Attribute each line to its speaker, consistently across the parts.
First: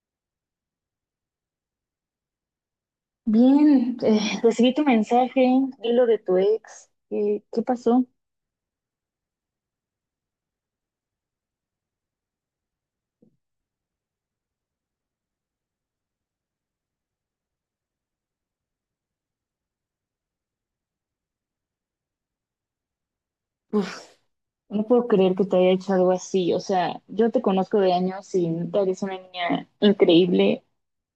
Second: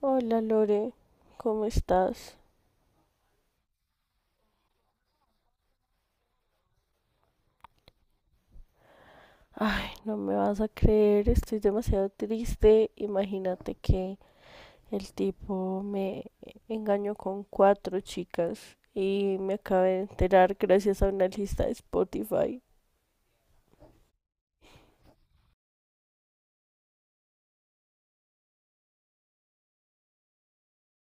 Speaker 1: Hola Lore, ¿cómo estás?
Speaker 2: Bien, recibí tu mensaje y lo de tu ex. ¿Qué pasó?
Speaker 1: Ay, no me vas a creer, estoy demasiado triste. Imagínate que el tipo me engañó con cuatro chicas y me acabé de enterar gracias a una lista de Spotify.
Speaker 2: Uf, no puedo creer que te haya hecho algo así. O sea, yo te conozco de años y neta eres una niña increíble.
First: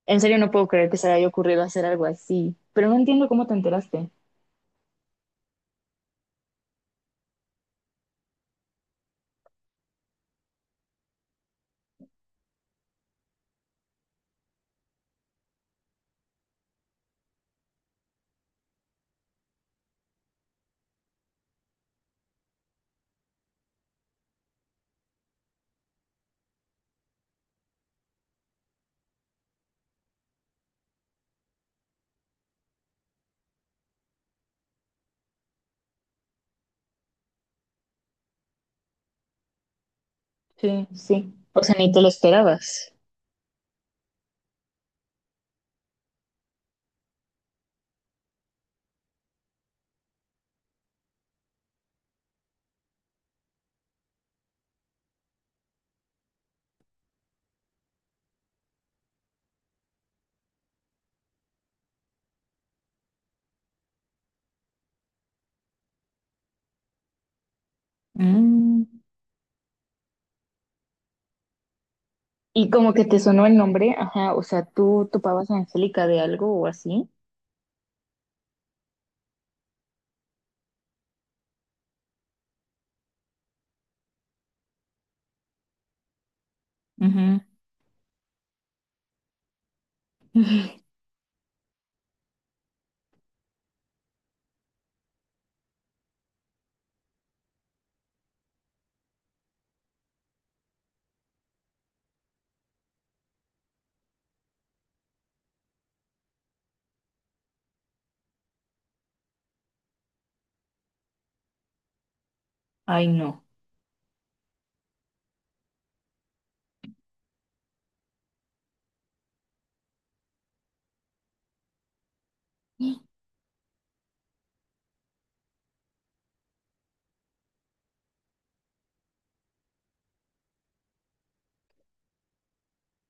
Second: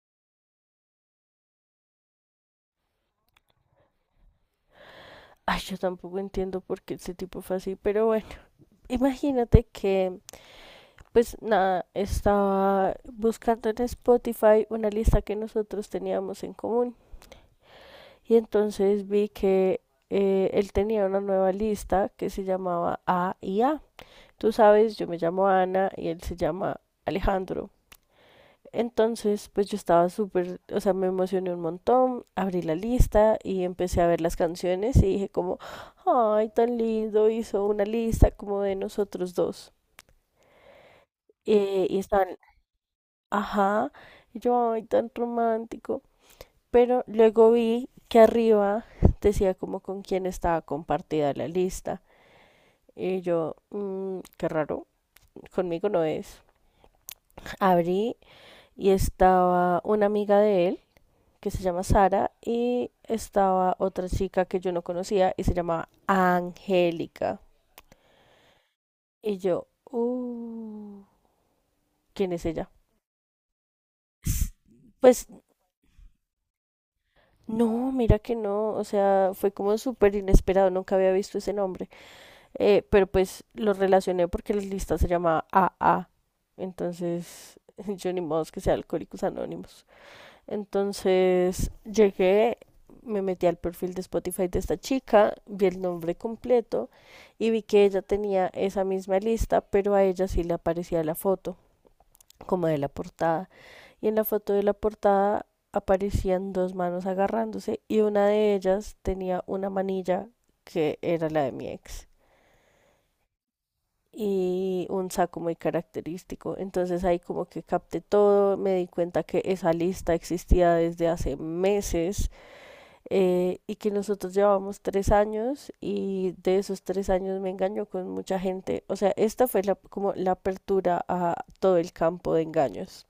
Speaker 2: En serio, no puedo creer que se le haya ocurrido hacer algo así. Pero no entiendo cómo te enteraste.
Speaker 1: Ay, yo tampoco entiendo por qué ese tipo fue así, pero bueno, imagínate que, pues nada, estaba buscando en Spotify una lista que nosotros teníamos en común. Y entonces vi que él tenía una nueva lista que se llamaba A y A. Tú sabes, yo me llamo Ana y él se llama Alejandro. Entonces, pues yo estaba súper, o sea, me emocioné un montón, abrí la lista y empecé a ver las canciones y dije como, ay, tan lindo, hizo una lista como de nosotros dos.
Speaker 2: Sí, sí. O sea, ni
Speaker 1: Y
Speaker 2: te lo
Speaker 1: estaban,
Speaker 2: esperabas.
Speaker 1: ajá, y yo, ay, tan romántico. Pero luego vi que arriba decía como con quién estaba compartida la lista. Y yo, "Mm, qué raro, conmigo no es. Abrí y estaba una amiga de él que se llama Sara y estaba otra chica que yo no conocía y se llamaba Angélica.
Speaker 2: Mm.
Speaker 1: Y yo, ¿quién es
Speaker 2: Y
Speaker 1: ella?
Speaker 2: como que te sonó el nombre, ajá. O sea, ¿tú
Speaker 1: Pues
Speaker 2: topabas a Angélica de algo o así?
Speaker 1: no, mira que no, o sea, fue como súper inesperado, nunca había visto ese nombre. Pero pues lo relacioné porque la lista se llama AA.
Speaker 2: Ujú.
Speaker 1: Entonces, yo ni modo que sea Alcohólicos Anónimos. Entonces, llegué, me metí al perfil de Spotify de esta chica, vi el nombre completo y vi que ella tenía esa misma lista, pero a ella sí le aparecía la foto, como de la portada. Y en la foto de la portada aparecían dos manos agarrándose y una de ellas tenía una manilla que era la de mi ex
Speaker 2: Ay, no.
Speaker 1: y un saco muy característico. Entonces ahí como que capté todo, me di cuenta que esa lista existía desde hace meses, y que nosotros llevábamos 3 años y de esos 3 años me engañó con mucha gente. O sea, esta fue como la apertura a todo el campo de engaños.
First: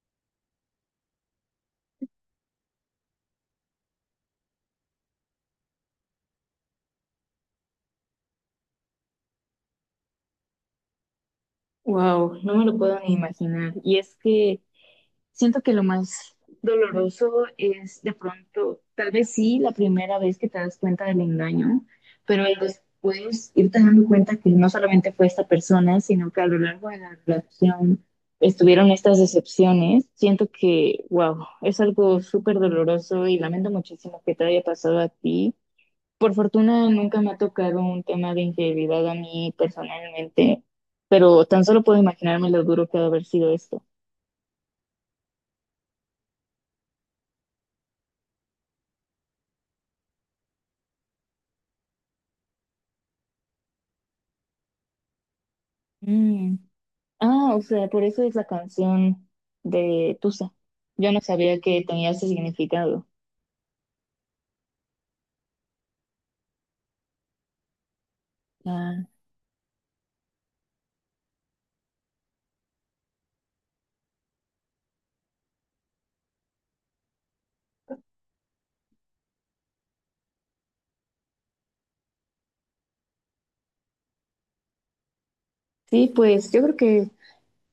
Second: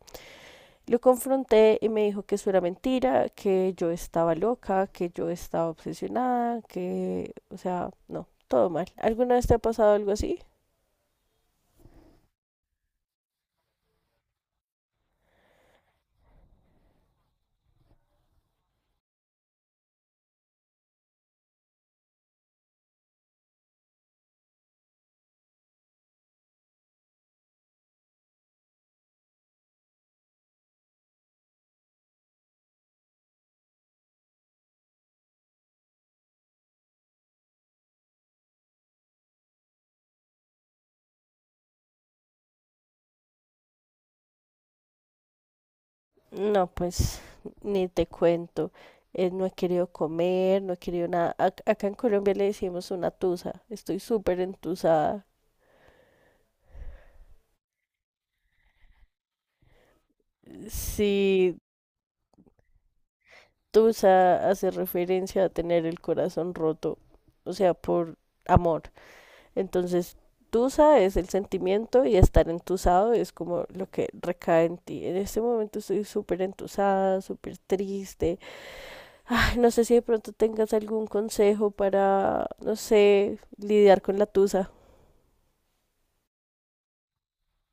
Speaker 1: Lo confronté y me dijo que eso era mentira, que yo estaba loca, que yo estaba obsesionada, que, o sea, no, todo mal. ¿Alguna vez te ha pasado algo así?
Speaker 2: Wow, no me lo puedo ni imaginar. Y es que siento que lo más doloroso es de pronto, tal vez sí, la primera vez que te das cuenta del engaño, pero el después irte dando cuenta que no solamente fue esta persona, sino que a lo largo de la relación estuvieron estas decepciones. Siento que, wow, es algo súper doloroso y lamento muchísimo que te haya pasado a ti. Por fortuna nunca me ha tocado un tema de infidelidad a mí personalmente, pero tan solo puedo imaginarme lo duro que ha de haber sido esto.
Speaker 1: No, pues ni te cuento. No he querido comer, no he querido nada. Acá en Colombia le decimos una tusa. Estoy súper entusada.
Speaker 2: Mm. Ah, o sea, por eso es la canción de Tusa. Yo no sabía
Speaker 1: Sí,
Speaker 2: que tenía ese significado.
Speaker 1: tusa hace referencia a tener el corazón roto, o sea, por amor.
Speaker 2: Ah,
Speaker 1: Entonces, tusa es el sentimiento y estar entusado es como lo que recae en ti. En este momento estoy súper entusada, súper triste. No sé si de pronto tengas algún consejo para, no sé, lidiar con la tusa.
Speaker 2: sí, pues yo creo que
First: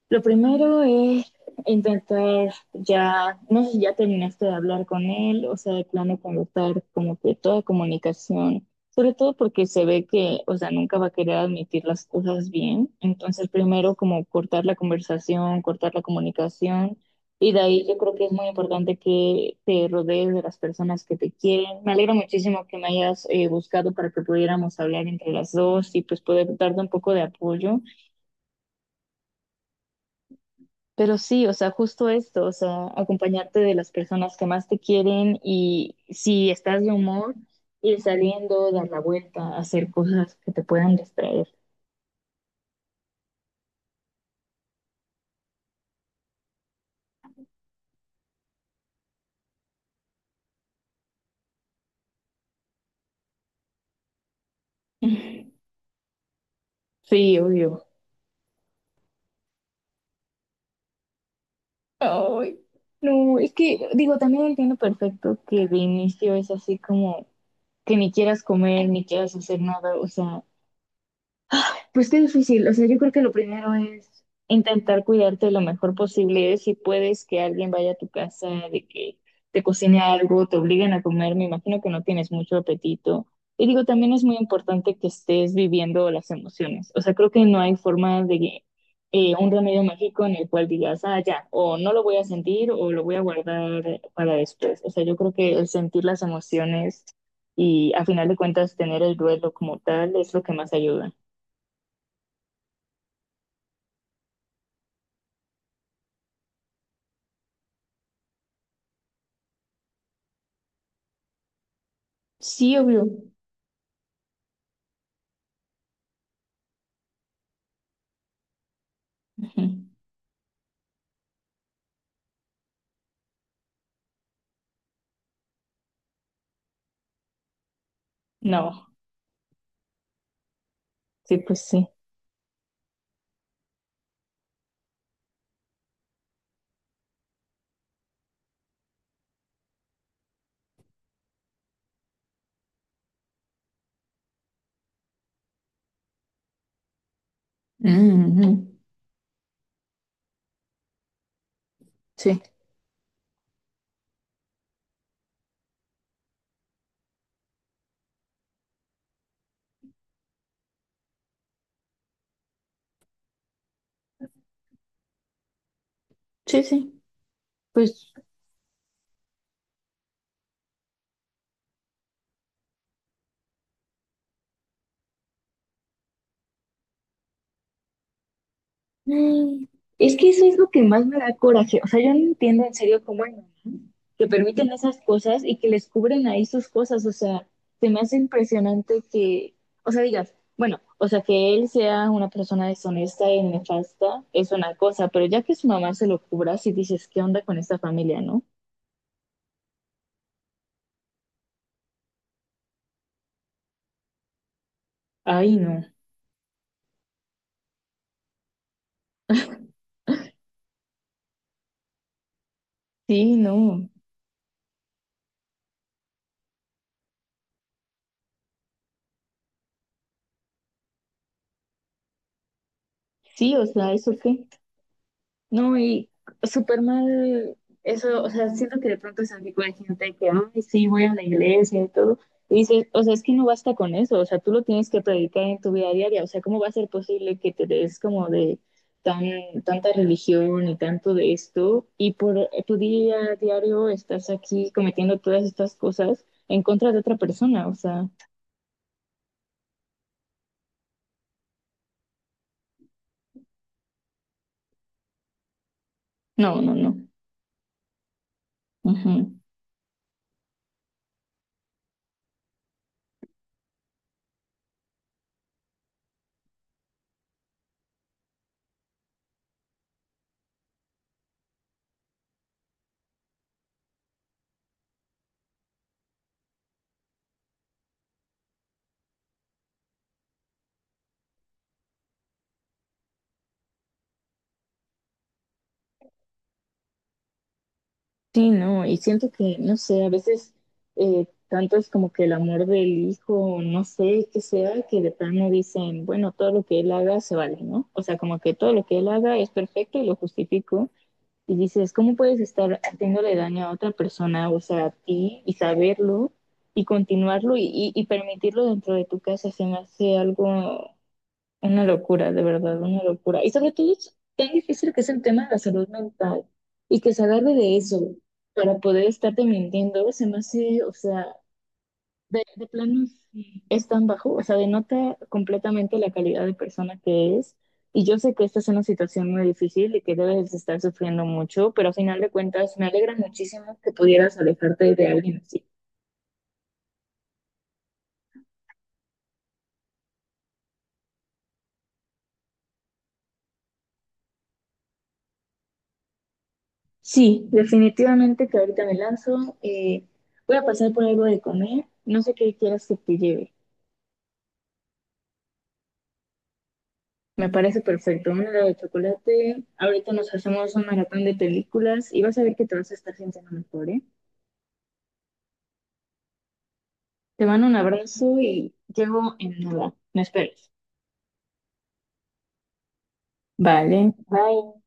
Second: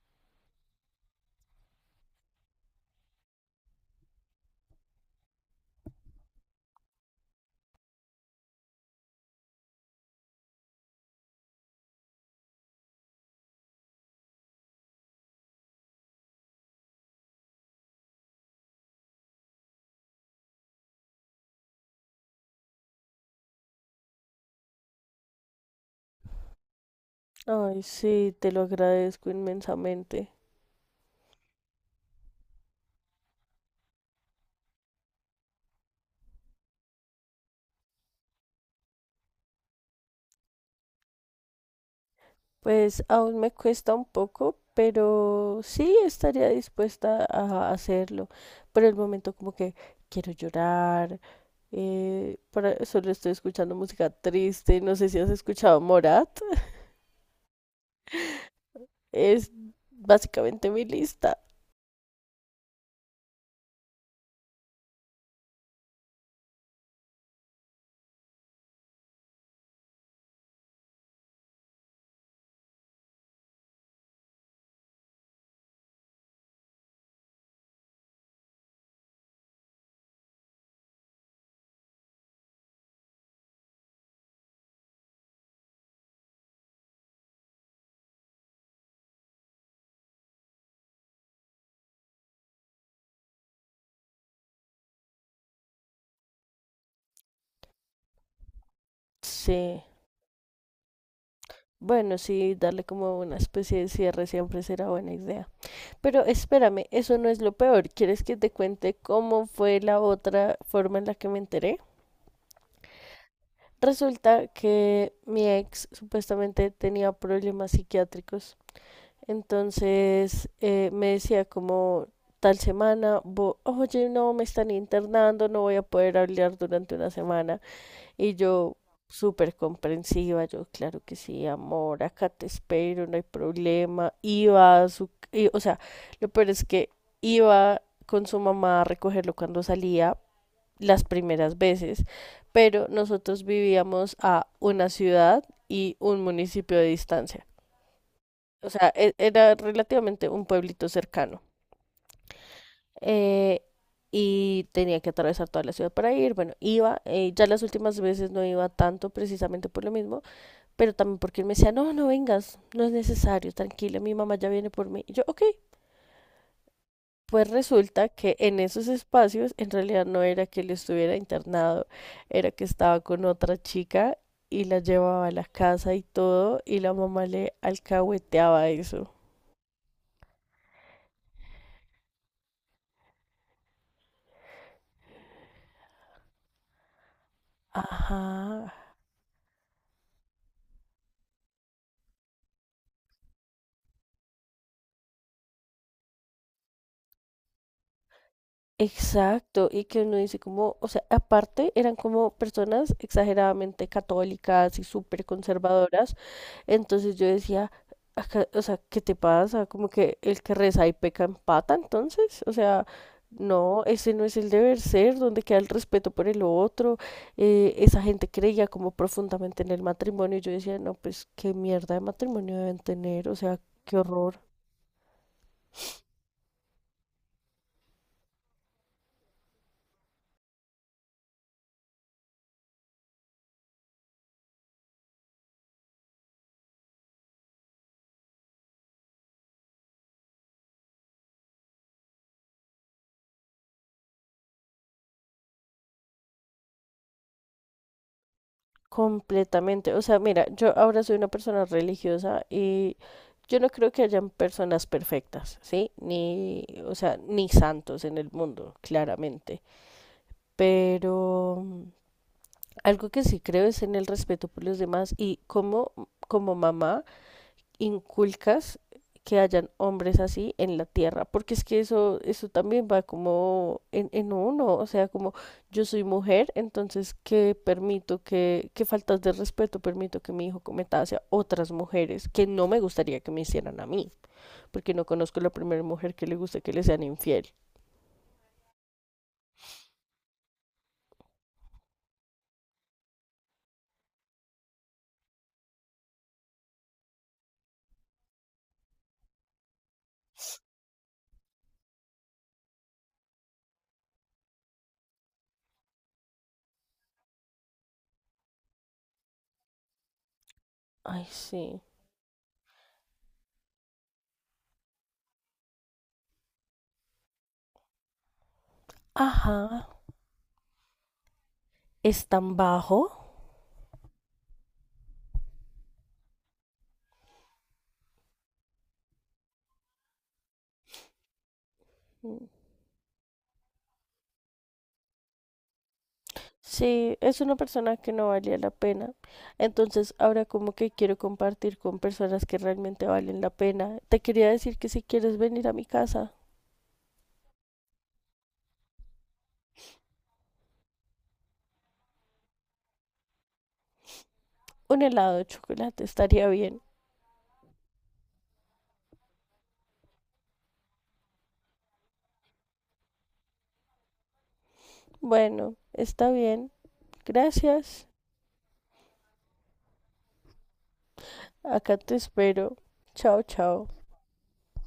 Speaker 2: lo primero es intentar ya, no sé si ya terminaste de hablar con él, o sea, de plano cortar como que toda comunicación, sobre todo porque se ve que, o sea, nunca va a querer admitir las cosas bien. Entonces, primero como cortar la conversación, cortar la comunicación, y de ahí yo creo que es muy importante que te rodees de las personas que te quieren. Me alegra muchísimo que me hayas buscado para que pudiéramos hablar entre las dos y pues poder darte un poco de apoyo.
Speaker 1: Ay, sí, te lo agradezco inmensamente.
Speaker 2: Pero sí, o sea, justo esto, o sea, acompañarte de las personas que más te quieren y si estás de humor, ir saliendo, dar la vuelta, hacer cosas que te puedan distraer.
Speaker 1: Pues aún me cuesta un poco, pero sí estaría dispuesta a hacerlo. Por el momento como que quiero llorar, solo estoy escuchando música triste, no sé si has escuchado Morat,
Speaker 2: Sí, obvio.
Speaker 1: es básicamente mi lista.
Speaker 2: Ay, no, es que, digo, también entiendo perfecto que de inicio es así como que ni quieras comer, ni quieras hacer nada, o sea, pues qué difícil. O sea, yo creo que lo primero es intentar cuidarte lo mejor posible. Si puedes que alguien vaya a tu casa, de que te cocine algo, te obliguen a comer, me imagino que no tienes mucho apetito. Y digo, también es muy importante que estés viviendo las emociones. O sea, creo que no hay forma de un remedio mágico en el cual digas, ah, ya, o no lo voy a sentir o lo voy a guardar para después. O sea, yo creo que el sentir las emociones y a final de cuentas tener el duelo como
Speaker 1: Sí,
Speaker 2: tal es lo que más ayuda.
Speaker 1: bueno, sí, darle como una especie de cierre siempre será buena idea. Pero espérame, eso no es lo peor. ¿Quieres que te cuente cómo fue la otra forma en la que me enteré?
Speaker 2: Sí, obvio.
Speaker 1: Resulta que mi ex supuestamente tenía problemas psiquiátricos.
Speaker 2: Ujú.
Speaker 1: Entonces me decía como tal semana, oye, no, me están internando, no voy a poder hablar durante una semana. Y yo,
Speaker 2: No,
Speaker 1: súper comprensiva, yo, claro que
Speaker 2: sí,
Speaker 1: sí,
Speaker 2: pues sí.
Speaker 1: amor, acá te espero, no hay problema. Y, o sea, lo peor es que iba con su mamá a recogerlo cuando salía las primeras veces, pero nosotros vivíamos a una ciudad y un municipio de distancia. O
Speaker 2: Ujú.
Speaker 1: sea, era relativamente un pueblito cercano.
Speaker 2: Sí,
Speaker 1: Eh, y tenía que atravesar toda la ciudad para ir. Bueno, ya las últimas veces no iba tanto precisamente por lo mismo, pero también porque él me decía, no, no vengas, no es necesario, tranquila, mi mamá ya viene por mí. Y yo, ok.
Speaker 2: sí, sí.
Speaker 1: Pues resulta
Speaker 2: Pues
Speaker 1: que en esos espacios en realidad no era que él estuviera internado, era que estaba con otra chica y la llevaba a la casa y todo, y la mamá le alcahueteaba eso.
Speaker 2: mm, es que eso es lo que más me da coraje. O sea, yo no entiendo en serio cómo hay mamás que permiten esas cosas y que les cubren ahí sus cosas. O sea, se me hace
Speaker 1: Ajá.
Speaker 2: impresionante que, o sea, digas, bueno, o sea, que él sea una persona deshonesta y nefasta es una cosa, pero ya que su mamá se lo cubra, si dices, ¿qué onda con esta familia, no?
Speaker 1: Exacto, y que uno dice como, o sea, aparte eran como personas exageradamente católicas y súper
Speaker 2: Ay, no.
Speaker 1: conservadoras. Entonces yo decía, o sea, ¿qué te pasa? Como que el que reza y peca empata, entonces, o sea,
Speaker 2: Sí,
Speaker 1: no,
Speaker 2: no.
Speaker 1: ese no es el deber ser, donde queda el respeto por el otro. Esa gente creía como profundamente en el matrimonio. Y yo decía, no, pues qué mierda de matrimonio deben tener, o
Speaker 2: Sí,
Speaker 1: sea,
Speaker 2: o sea,
Speaker 1: qué
Speaker 2: ¿eso
Speaker 1: horror.
Speaker 2: qué? No, y súper mal eso, o sea, siento que de pronto se tipo de gente que, ay, sí, voy a la iglesia y todo. Y dices, o sea, es que no basta con eso, o sea, tú lo tienes que predicar en tu vida diaria, o sea, ¿cómo va a ser posible que te des como de tan, tanta religión y tanto de esto y por tu día a diario estás aquí cometiendo todas estas cosas en contra de otra persona? O sea,
Speaker 1: Completamente. O sea, mira, yo ahora soy una persona religiosa y yo no creo que hayan personas perfectas, ¿sí?
Speaker 2: no,
Speaker 1: Ni,
Speaker 2: no,
Speaker 1: o
Speaker 2: no.
Speaker 1: sea, ni santos en el mundo,
Speaker 2: Ujú.
Speaker 1: claramente. Pero algo que sí creo es en el respeto por los demás y cómo como mamá inculcas que hayan hombres así en la tierra, porque es que eso también va como en, uno, o sea, como yo soy mujer, entonces qué permito que, qué faltas de respeto permito que mi hijo cometa hacia otras mujeres que no me gustaría que me hicieran a mí, porque no conozco la primera mujer que le guste que le sean infiel.
Speaker 2: Sí, no, y siento que, no sé, a veces tanto es como que el amor del hijo, no sé qué sea, que de plano dicen, bueno, todo lo que él haga se vale, ¿no? O sea, como que todo lo que él haga es perfecto y lo justifico. Y dices, ¿cómo puedes estar haciéndole daño a otra persona, o sea, a ti, y saberlo, y continuarlo, y permitirlo dentro de tu casa? Se me hace algo,
Speaker 1: Ay, sí.
Speaker 2: una locura, de verdad, una locura. Y sobre todo es tan difícil que es el tema de la salud mental y que se agarre de eso para poder estarte
Speaker 1: Ajá.
Speaker 2: mintiendo, se me hace, o sea,
Speaker 1: ¿Es
Speaker 2: de,
Speaker 1: tan
Speaker 2: de
Speaker 1: bajo?
Speaker 2: plano sí es tan bajo, o sea, denota completamente la calidad de persona que es. Y yo sé que esta es una situación muy difícil y que debes de estar sufriendo mucho, pero a final de
Speaker 1: Mm.
Speaker 2: cuentas me alegra muchísimo que pudieras alejarte de alguien así.
Speaker 1: Sí, es una persona que no valía la pena. Entonces, ahora como que quiero compartir con personas que realmente valen la pena. Te quería decir que si quieres venir a mi casa,
Speaker 2: Sí, definitivamente que ahorita me lanzo. Voy a pasar por algo de comer. No sé qué quieras que te lleve.
Speaker 1: un helado de chocolate estaría bien.
Speaker 2: Me parece perfecto. Un helado de chocolate. Ahorita nos hacemos un maratón de películas y vas a ver que te vas a estar sintiendo mejor, ¿eh?
Speaker 1: Bueno, está bien.
Speaker 2: Te mando un
Speaker 1: Gracias.
Speaker 2: abrazo y llego en nada. Me esperes.
Speaker 1: Acá te espero. Chao, chao.
Speaker 2: Vale, bye.